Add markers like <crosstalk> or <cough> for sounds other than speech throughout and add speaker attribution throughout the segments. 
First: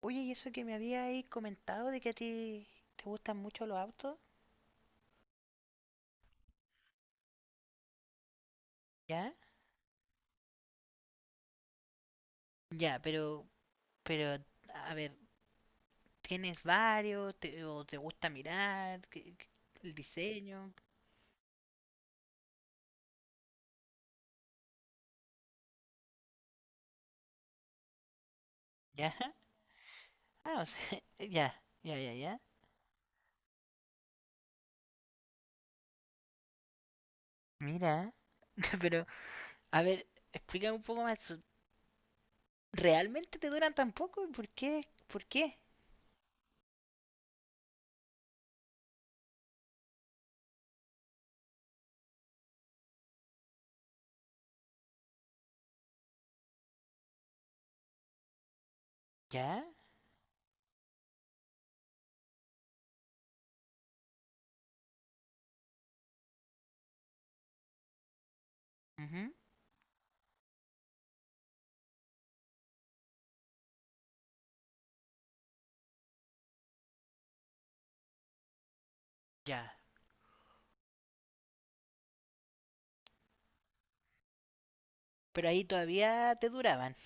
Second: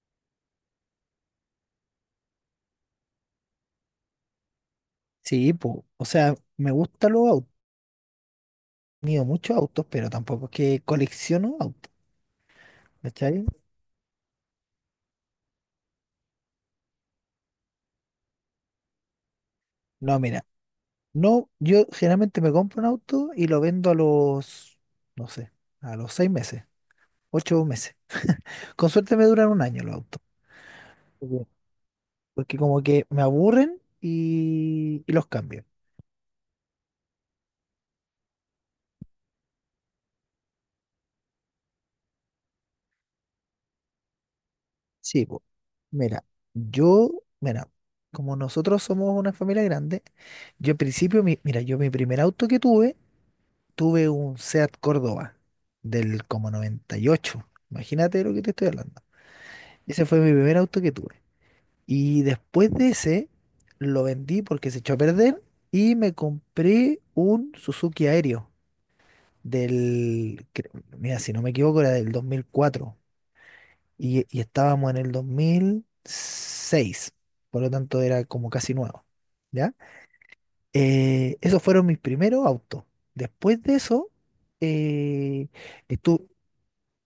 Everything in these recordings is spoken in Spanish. Speaker 1: Oye, y eso que me había ahí comentado de que a ti te gustan mucho los autos.
Speaker 2: Sí, po, o sea, me gustan los autos, he tenido
Speaker 1: ¿Ya?
Speaker 2: muchos autos, pero tampoco es que colecciono autos,
Speaker 1: Ya, pero,
Speaker 2: ¿cachai?
Speaker 1: pero, a ver, ¿tienes varios? ¿Te, o te gusta mirar? ¿El
Speaker 2: No, mira,
Speaker 1: diseño?
Speaker 2: no, yo generalmente me compro un auto y lo vendo a los, no sé, a los 6 meses, 8 meses. Con
Speaker 1: ¿Ya?
Speaker 2: suerte me
Speaker 1: <laughs>
Speaker 2: duran un año los autos,
Speaker 1: Ah, o sea, <laughs>
Speaker 2: porque
Speaker 1: ya, ya, ya, ya.
Speaker 2: porque como que me aburren y los cambio.
Speaker 1: Mira, <laughs> pero, a ver, explícame un poco más. ¿Realmente te duran tan poco? ¿Por qué? ¿Por
Speaker 2: Sí, po,
Speaker 1: qué?
Speaker 2: mira, yo, mira, como nosotros somos una familia grande, yo en principio, mira, yo mi primer auto que tuve un Seat Córdoba del como 98. Imagínate de lo que te estoy hablando.
Speaker 1: ¿Ya?
Speaker 2: Ese fue mi primer auto que tuve. Y después de ese, lo vendí porque se echó a perder y me compré un Suzuki Aéreo
Speaker 1: Ujú.
Speaker 2: del, cre- mira, si no me equivoco, era del 2004 y estábamos en el 2006. Por lo tanto, era como casi nuevo. ¿Ya?
Speaker 1: Ya.
Speaker 2: Esos fueron mis primeros autos. Después de eso, eh,
Speaker 1: Pero ahí
Speaker 2: estuve.
Speaker 1: todavía te duraban.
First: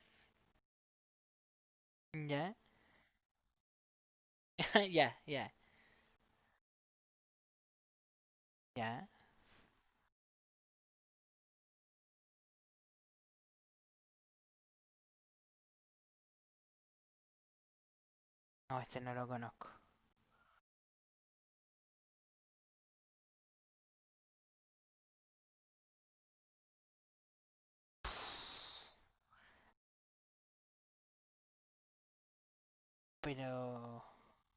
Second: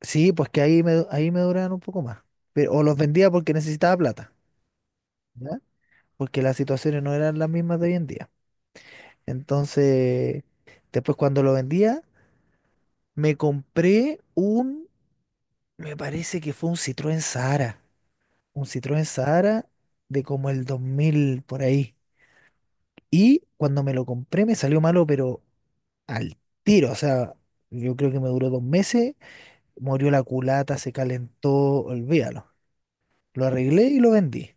Speaker 2: Sí, pues que ahí me duraban un poco más.
Speaker 1: ¿Ya?
Speaker 2: Pero, o los vendía porque necesitaba plata,
Speaker 1: <laughs> Ya, ya,
Speaker 2: ¿ya? Porque las situaciones no eran las mismas de hoy en día.
Speaker 1: ya.
Speaker 2: Entonces, después cuando lo vendía, me compré me parece que fue un Citroën Sahara. Un
Speaker 1: No, este
Speaker 2: Citroën
Speaker 1: no lo conozco.
Speaker 2: Sahara de como el 2000 por ahí. Y cuando me lo compré me salió malo, pero al tiro. O sea, yo creo que me duró dos
Speaker 1: <laughs>
Speaker 2: meses. Murió la culata, se calentó, olvídalo. Lo arreglé y
Speaker 1: Pero...
Speaker 2: lo vendí.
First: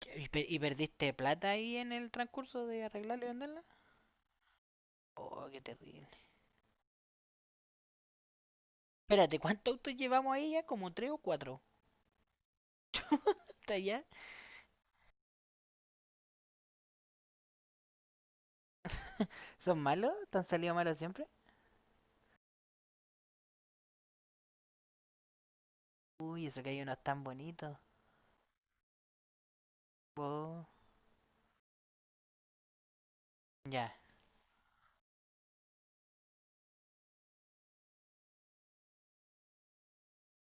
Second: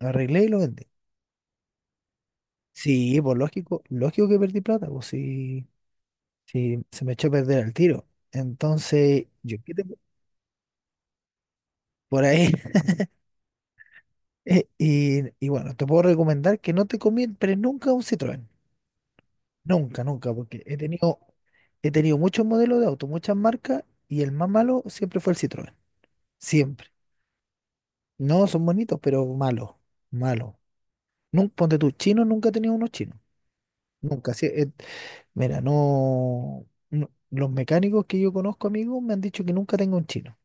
Speaker 2: Lo
Speaker 1: ¿Y,
Speaker 2: arreglé y
Speaker 1: y
Speaker 2: lo vendí.
Speaker 1: perdiste plata ahí en el transcurso de
Speaker 2: Sí,
Speaker 1: arreglarla y
Speaker 2: pues
Speaker 1: venderla?
Speaker 2: lógico, lógico que perdí plata, pues
Speaker 1: Oh, qué
Speaker 2: sí,
Speaker 1: terrible.
Speaker 2: sí, se me echó a perder el tiro. Entonces,
Speaker 1: Espérate,
Speaker 2: yo
Speaker 1: ¿cuántos
Speaker 2: quedé
Speaker 1: autos llevamos ahí ya? ¿Como tres o cuatro?
Speaker 2: por ahí.
Speaker 1: ¿Está ya?
Speaker 2: <laughs> Y bueno, te puedo recomendar que no te compres nunca un Citroën.
Speaker 1: ¿Son
Speaker 2: Nunca,
Speaker 1: malos?
Speaker 2: nunca,
Speaker 1: ¿Te han
Speaker 2: porque
Speaker 1: salido malos siempre?
Speaker 2: he tenido muchos modelos de auto, muchas marcas, y el más malo siempre fue el Citroën.
Speaker 1: Uy, eso que hay
Speaker 2: Siempre.
Speaker 1: unos tan bonitos.
Speaker 2: No, son bonitos, pero malos. Malos.
Speaker 1: Oh.
Speaker 2: Ponte tú, chino, nunca he tenido unos chinos.
Speaker 1: Ya.
Speaker 2: Nunca. Sí, mira, los mecánicos que yo conozco, amigos, me han dicho que nunca tengo un chino.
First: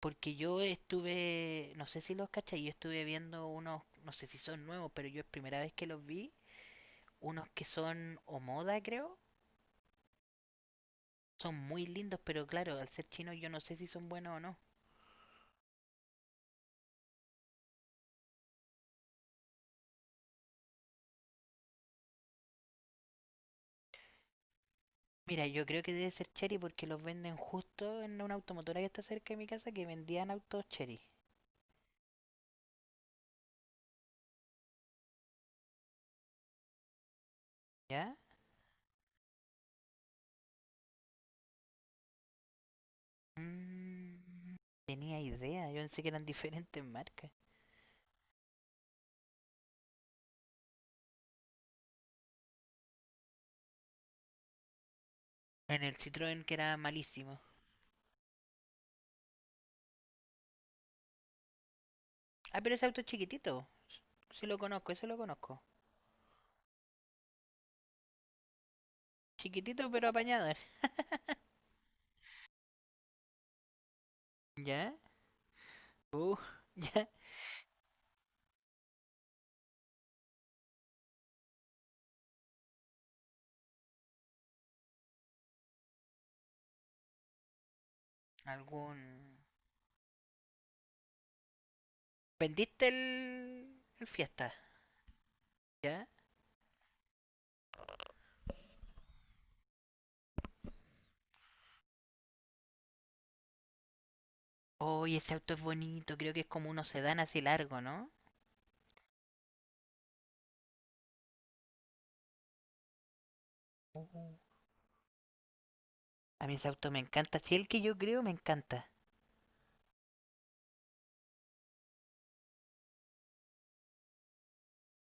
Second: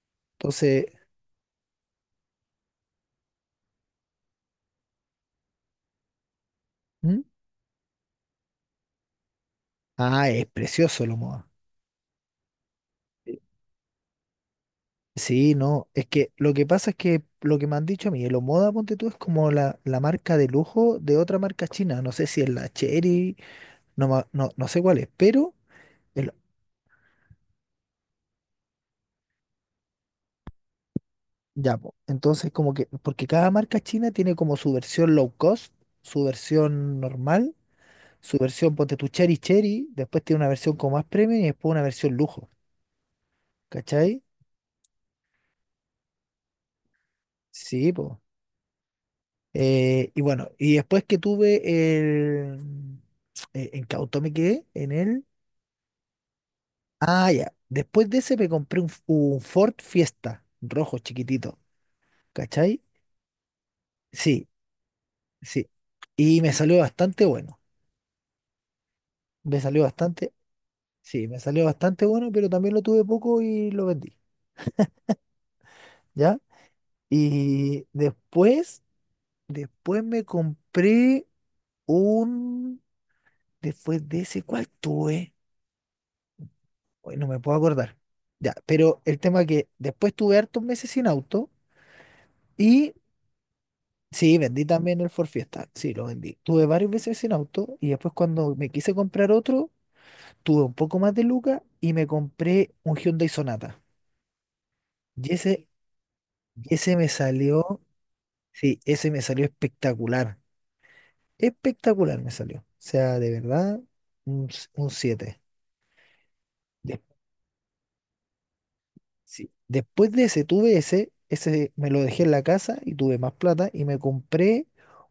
Speaker 1: Porque yo
Speaker 2: Entonces,
Speaker 1: estuve, no sé si los cachai, yo estuve viendo unos, no sé si son nuevos, pero yo es primera vez que los vi,
Speaker 2: ¿mm?
Speaker 1: unos que son o creo,
Speaker 2: Ah, es precioso el Omoda.
Speaker 1: son muy lindos, pero claro, al ser chinos
Speaker 2: Eh,
Speaker 1: yo no sé si son buenos o no.
Speaker 2: Sí, no. Es que lo que pasa es que lo que me han dicho a mí, el Omoda, ponte tú, es como la marca de lujo de otra marca china. No sé si es la Chery, no, no sé cuál es,
Speaker 1: Mira,
Speaker 2: pero
Speaker 1: yo creo que debe ser
Speaker 2: el-
Speaker 1: Chery porque los venden justo en una automotora que está cerca de mi casa que vendían autos Chery.
Speaker 2: ya, po. Entonces, como que, porque cada marca china tiene como su versión low cost, su versión normal,
Speaker 1: ¿Ya?
Speaker 2: su versión, ponte tu, Cherry Cherry, después tiene una versión como más premium y después una versión lujo, ¿cachai?
Speaker 1: Mm, tenía idea, yo pensé que eran diferentes marcas.
Speaker 2: Sí, pues. Y bueno, y después que tuve el... ¿en qué auto me quedé?
Speaker 1: En el Citroën que era
Speaker 2: Ah,
Speaker 1: malísimo.
Speaker 2: ya. Después de ese me compré un Ford Fiesta, rojo, chiquitito,
Speaker 1: Ah, pero
Speaker 2: ¿cachai?
Speaker 1: ese auto es chiquitito. Sí
Speaker 2: Sí,
Speaker 1: lo conozco, eso lo conozco.
Speaker 2: sí. Y me salió bastante bueno. Me salió
Speaker 1: Chiquitito pero
Speaker 2: bastante,
Speaker 1: apañado.
Speaker 2: sí, me salió bastante bueno, pero también lo tuve poco y lo vendí,
Speaker 1: ¿Ya? Uh,
Speaker 2: ¿ya?
Speaker 1: <laughs> ¿ya?
Speaker 2: Y después, me compré un... Después de ese, ¿cuál tuve? Hoy no me puedo acordar. Ya,
Speaker 1: ¿Algún...?
Speaker 2: pero el tema que después tuve hartos meses sin auto
Speaker 1: ¿Vendiste
Speaker 2: y
Speaker 1: el
Speaker 2: sí,
Speaker 1: Fiesta?
Speaker 2: vendí también el Ford Fiesta. Sí,
Speaker 1: ¿Ya?
Speaker 2: lo vendí. Tuve varios meses sin auto y después cuando me quise comprar otro, tuve un poco más de lucas y me compré un Hyundai Sonata.
Speaker 1: Oye, oh,
Speaker 2: Y
Speaker 1: ese auto es
Speaker 2: ese,
Speaker 1: bonito, creo que es como
Speaker 2: y
Speaker 1: uno
Speaker 2: ese me
Speaker 1: sedán así largo,
Speaker 2: salió,
Speaker 1: ¿no?
Speaker 2: sí, ese me salió espectacular. Espectacular me salió. O sea, de verdad,
Speaker 1: Uh,
Speaker 2: un siete.
Speaker 1: a mí ese auto me encanta, si sí, el que yo creo me encanta.
Speaker 2: Sí. Después de ese, tuve ese, ese me lo dejé en la casa y tuve más plata y me compré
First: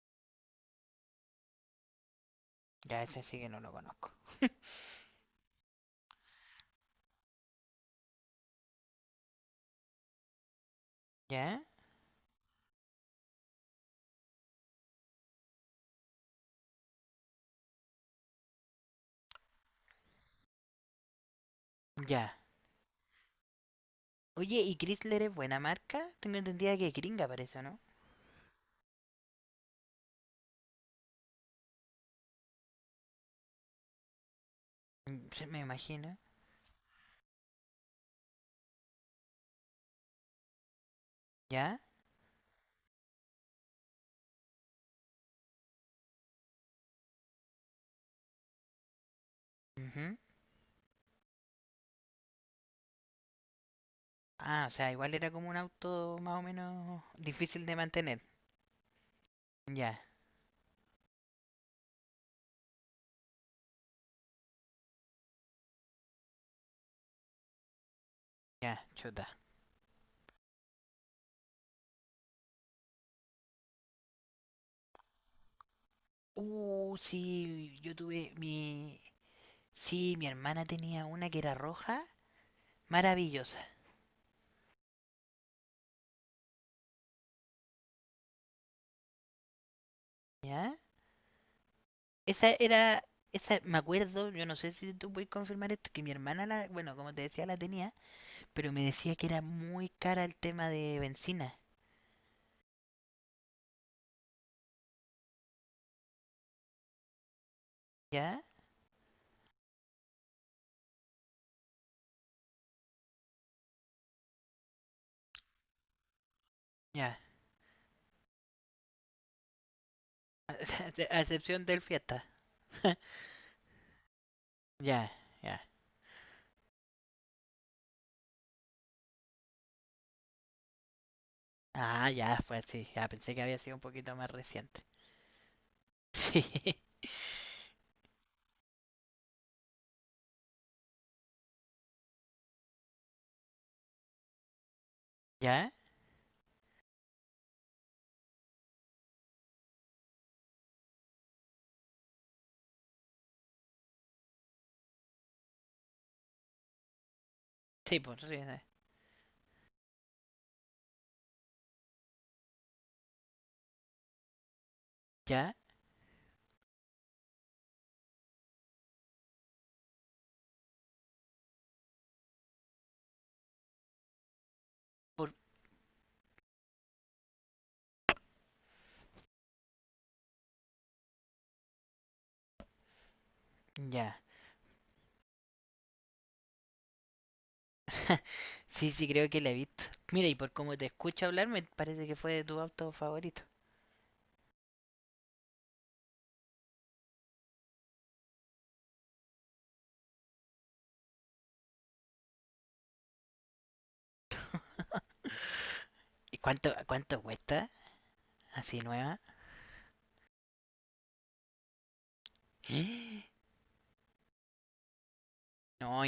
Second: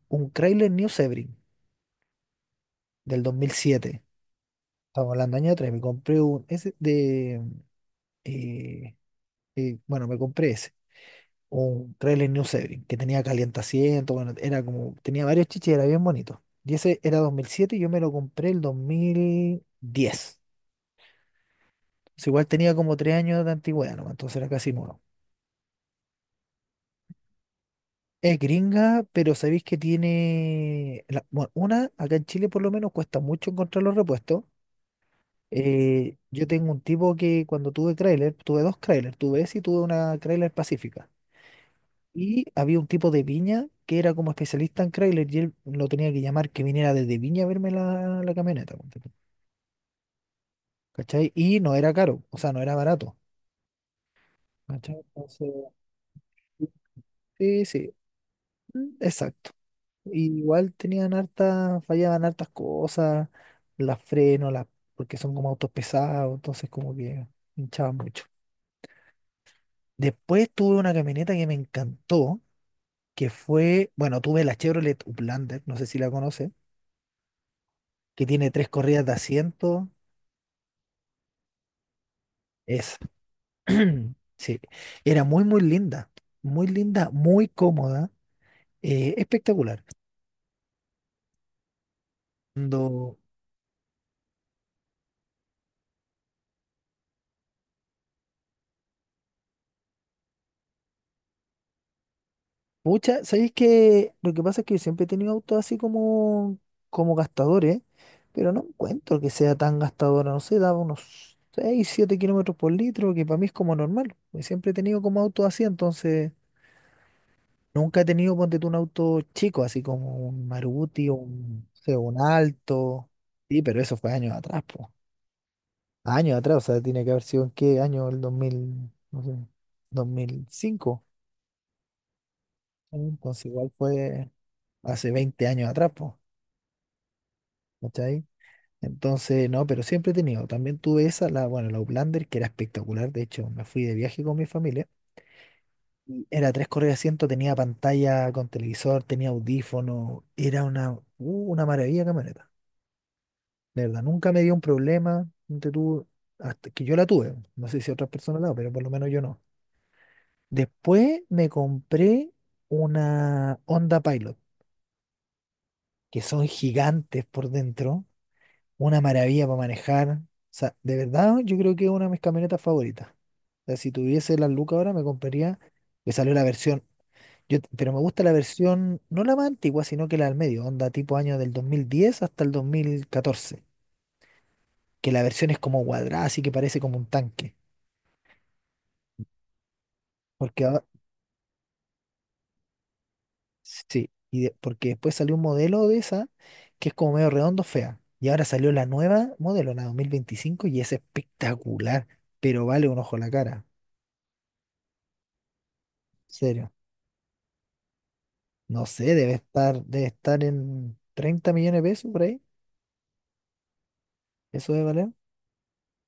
Speaker 2: un Chrysler New Sebring
Speaker 1: Ya, ese
Speaker 2: del
Speaker 1: sí que no lo
Speaker 2: 2007.
Speaker 1: conozco. <laughs>
Speaker 2: Estamos hablando año 3, me compré eh, bueno, me compré ese,
Speaker 1: ¿Ya?
Speaker 2: un Chrysler New Sebring, que tenía calientaciento, bueno, era como, tenía varios chiches, era bien bonito. Y ese era 2007 y yo me lo compré el 2010. O sea,
Speaker 1: Ya.
Speaker 2: igual tenía como 3 años de antigüedad, nomás, entonces era
Speaker 1: Oye,
Speaker 2: casi
Speaker 1: ¿y
Speaker 2: nuevo.
Speaker 1: Chrysler es buena marca? Tengo entendida que es gringa para eso, ¿no?
Speaker 2: Es gringa, pero sabéis que tiene, bueno, una, acá en Chile por lo menos cuesta mucho encontrar los repuestos.
Speaker 1: Mm, se me imagino.
Speaker 2: Yo tengo un tipo que cuando tuve Crailer, tuve dos Crailer, tuve ese y tuve una Crailer Pacífica.
Speaker 1: ¿Ya?
Speaker 2: Y había un tipo de Viña que era como especialista en Crailer y él lo tenía que llamar que viniera desde Viña a verme la camioneta, ponte tú.
Speaker 1: Ujú.
Speaker 2: ¿Cachai? Y no era caro, o sea, no era barato.
Speaker 1: Ah, o sea,
Speaker 2: ¿Cachai?
Speaker 1: igual era como
Speaker 2: Entonces,
Speaker 1: un auto más o menos difícil
Speaker 2: sí,
Speaker 1: de
Speaker 2: sí,
Speaker 1: mantener.
Speaker 2: mm, exacto.
Speaker 1: Ya,
Speaker 2: Y igual tenían hartas, fallaban hartas cosas, las frenos, porque son como autos pesados, entonces como que hinchaban mucho.
Speaker 1: ya, chota.
Speaker 2: Después tuve una camioneta que me encantó, que fue, bueno, tuve la Chevrolet Uplander, no sé si la conoces,
Speaker 1: Sí, yo
Speaker 2: que
Speaker 1: tuve
Speaker 2: tiene tres
Speaker 1: mi...
Speaker 2: corridas de asiento.
Speaker 1: Sí, mi hermana tenía una que era roja,
Speaker 2: Esa.
Speaker 1: maravillosa.
Speaker 2: <clears throat> Sí, era muy, muy linda, muy linda, muy cómoda, espectacular.
Speaker 1: ¿Ya? Esa era... Esa, me acuerdo, yo no sé si tú puedes confirmar esto, que mi hermana la, bueno, como te decía, la tenía, pero me decía que era muy cara el tema de benzina.
Speaker 2: Pucha, sabéis que lo que pasa es que yo siempre he tenido autos así como gastadores,
Speaker 1: ¿Ya?
Speaker 2: pero no encuentro que sea tan gastadora, no sé, daba unos 6, 7 kilómetros por litro, que para mí es como normal. Y siempre he tenido como autos así, entonces
Speaker 1: Ya.
Speaker 2: nunca he tenido, ponte tú, un auto chico, así como un Maruti,
Speaker 1: <laughs> A
Speaker 2: o
Speaker 1: a
Speaker 2: un,
Speaker 1: excepción
Speaker 2: no
Speaker 1: del
Speaker 2: sé, un
Speaker 1: fiesta.
Speaker 2: Alto.
Speaker 1: <laughs>
Speaker 2: Sí, pero eso fue años atrás, pues.
Speaker 1: ya, ya.
Speaker 2: Años atrás, o sea, tiene que haber sido en qué año, el 2000, no sé, 2005.
Speaker 1: Ah, ya, fue así. Ya pensé que
Speaker 2: Entonces
Speaker 1: había
Speaker 2: igual
Speaker 1: sido un poquito más
Speaker 2: fue
Speaker 1: reciente.
Speaker 2: hace
Speaker 1: <laughs>
Speaker 2: 20 años atrás, pues.
Speaker 1: Sí.
Speaker 2: ¿Cachai? Entonces, no, pero siempre he tenido. También tuve esa, la, bueno, la Uplander, que era espectacular. De hecho, me fui de viaje con mi familia.
Speaker 1: ¿Ya?
Speaker 2: Y era tres correas de asiento, tenía pantalla con televisor, tenía audífono. Era una maravilla de camioneta. De verdad, nunca me dio un problema. Ponte tú, hasta que yo la tuve. No sé si
Speaker 1: Sí,
Speaker 2: otras
Speaker 1: pues sí. Sí.
Speaker 2: personas la, han, pero por lo menos yo no. Después me compré una Honda Pilot,
Speaker 1: ¿Ya?
Speaker 2: que son gigantes por dentro. Una maravilla para manejar. O sea, de verdad, yo creo que es una de mis camionetas favoritas. O sea, si tuviese las lucas ahora, me
Speaker 1: Por...
Speaker 2: compraría, que salió la versión, yo, pero me gusta la versión, no la más antigua, sino que la del medio, onda tipo año del 2010 hasta el 2014,
Speaker 1: Ya.
Speaker 2: que la versión es como cuadrada, así que parece como un tanque.
Speaker 1: <laughs> sí, sí, creo que la he visto. Mira, y por
Speaker 2: Porque
Speaker 1: cómo te
Speaker 2: ahora,
Speaker 1: escucho hablar, me parece que fue de tu auto favorito.
Speaker 2: sí, y porque después salió un modelo de esa, que es como medio redondo, fea. Y ahora salió la nueva modelo, la 2025, y es espectacular, pero vale un ojo la cara.
Speaker 1: <laughs> ¿Y cuánto,
Speaker 2: Serio.
Speaker 1: cuánto cuesta? Así
Speaker 2: No sé,
Speaker 1: nueva.
Speaker 2: debe estar, en 30 millones de pesos por ahí.
Speaker 1: <gasps>
Speaker 2: Eso debe valer.
Speaker 1: No,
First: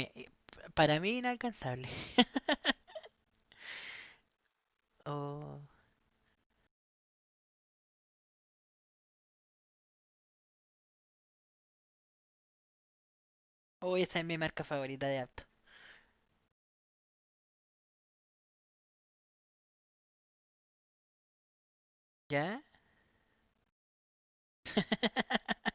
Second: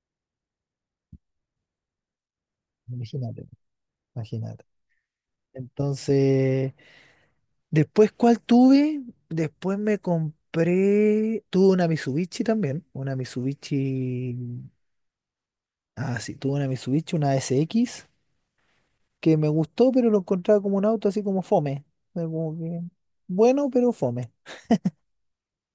Speaker 1: para mí inalcanzable. <laughs>
Speaker 2: Imagínate, imagínate.
Speaker 1: oh.
Speaker 2: Entonces, después, ¿cuál tuve? Después me compré, tuve una Mitsubishi también, una
Speaker 1: Oh, esa es
Speaker 2: Mitsubishi,
Speaker 1: mi marca favorita de auto.
Speaker 2: ah, sí, tuve una Mitsubishi, una SX, que me gustó, pero lo encontraba como un auto así como fome. Fue como
Speaker 1: ¿Ya?
Speaker 2: que, bueno, pero fome.
Speaker 1: <laughs>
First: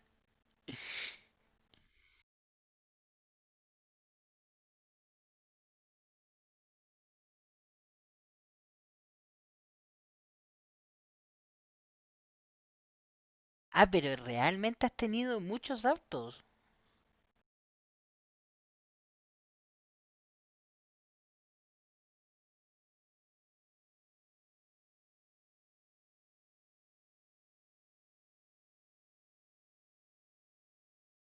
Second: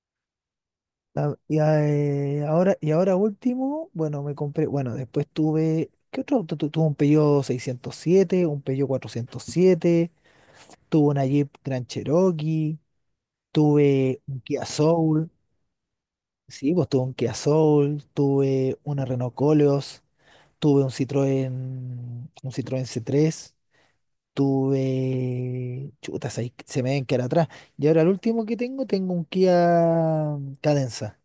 Speaker 2: Ahora último, bueno, me compré, bueno, después tuve, ¿qué otro auto? Tuve un Peugeot 607, un Peugeot 407, tuve una Jeep Grand Cherokee,
Speaker 1: Ah, pero
Speaker 2: tuve un Kia
Speaker 1: realmente has
Speaker 2: Soul,
Speaker 1: tenido muchos autos.
Speaker 2: sí, pues tuve un Kia Soul, tuve una Renault Coleos, tuve un Citroën C3, tuve, chutas, ahí se me ven que era atrás. Y ahora el último que tengo, tengo un Kia Cadenza,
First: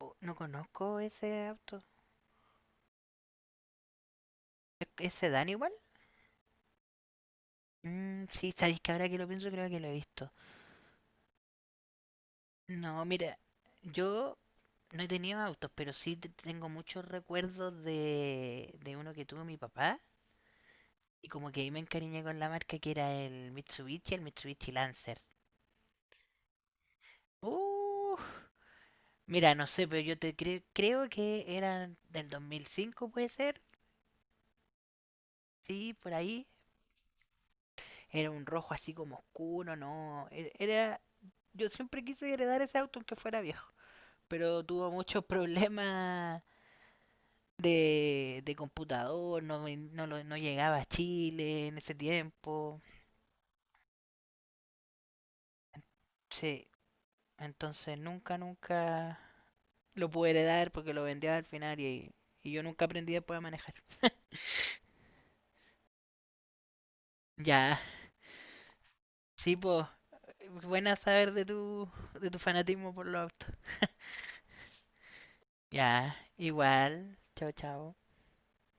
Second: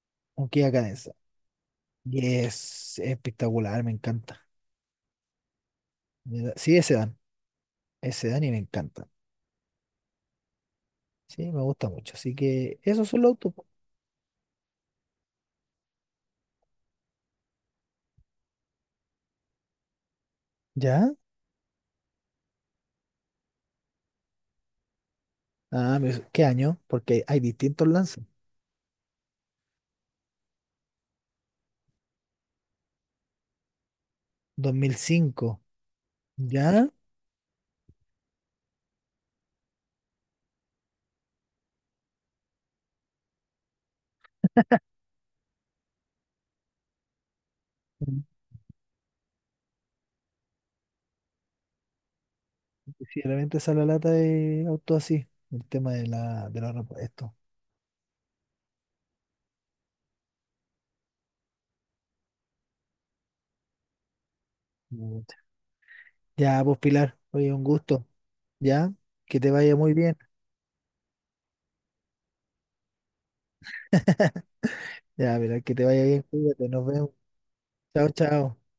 Speaker 1: Oh, no
Speaker 2: un Kia
Speaker 1: conozco
Speaker 2: Cadenza.
Speaker 1: ese auto.
Speaker 2: Y es espectacular, me encanta.
Speaker 1: ¿E- ¿Ese Dan igual?
Speaker 2: Sí,
Speaker 1: Mm,
Speaker 2: ese dan y
Speaker 1: sí,
Speaker 2: me
Speaker 1: sabéis que
Speaker 2: encanta.
Speaker 1: ahora que lo pienso creo que lo he visto.
Speaker 2: Sí, me gusta mucho. Así que
Speaker 1: No,
Speaker 2: esos son los
Speaker 1: mira,
Speaker 2: autos, po.
Speaker 1: yo no he tenido autos, pero sí tengo muchos recuerdos de uno que tuvo mi papá.
Speaker 2: ¿Ya?
Speaker 1: Y como que ahí me encariñé con la marca que era el Mitsubishi Lancer.
Speaker 2: Ah, ¿qué año? Porque hay distintos
Speaker 1: Uh,
Speaker 2: lances.
Speaker 1: Mira, no sé, pero yo te creo que eran del 2005, puede ser.
Speaker 2: 2005.
Speaker 1: Sí, por ahí.
Speaker 2: ¿Ya?
Speaker 1: Era un rojo así como oscuro, no. Era, yo siempre quise heredar ese auto aunque fuera viejo, pero tuvo muchos <laughs> problemas
Speaker 2: Mm,
Speaker 1: de computador, no, no, no llegaba a Chile en ese tiempo.
Speaker 2: sí, realmente sale la lata de autos así. El tema de de
Speaker 1: Sí,
Speaker 2: los repuestos.
Speaker 1: entonces nunca, nunca lo pude heredar porque lo vendía al final y yo nunca aprendí después a manejar. <laughs>
Speaker 2: Pucha. Ya, pues Pilar, oye, un
Speaker 1: Ya,
Speaker 2: gusto. ¿Ya? Que te
Speaker 1: sí,
Speaker 2: vaya
Speaker 1: pues
Speaker 2: muy bien.
Speaker 1: buena saber de tu fanatismo por los autos.
Speaker 2: <laughs> Ya, Pilar, que te vaya
Speaker 1: Ya,
Speaker 2: bien, cuídate, nos vemos.
Speaker 1: igual. Chao, chao.
Speaker 2: Chao, chao.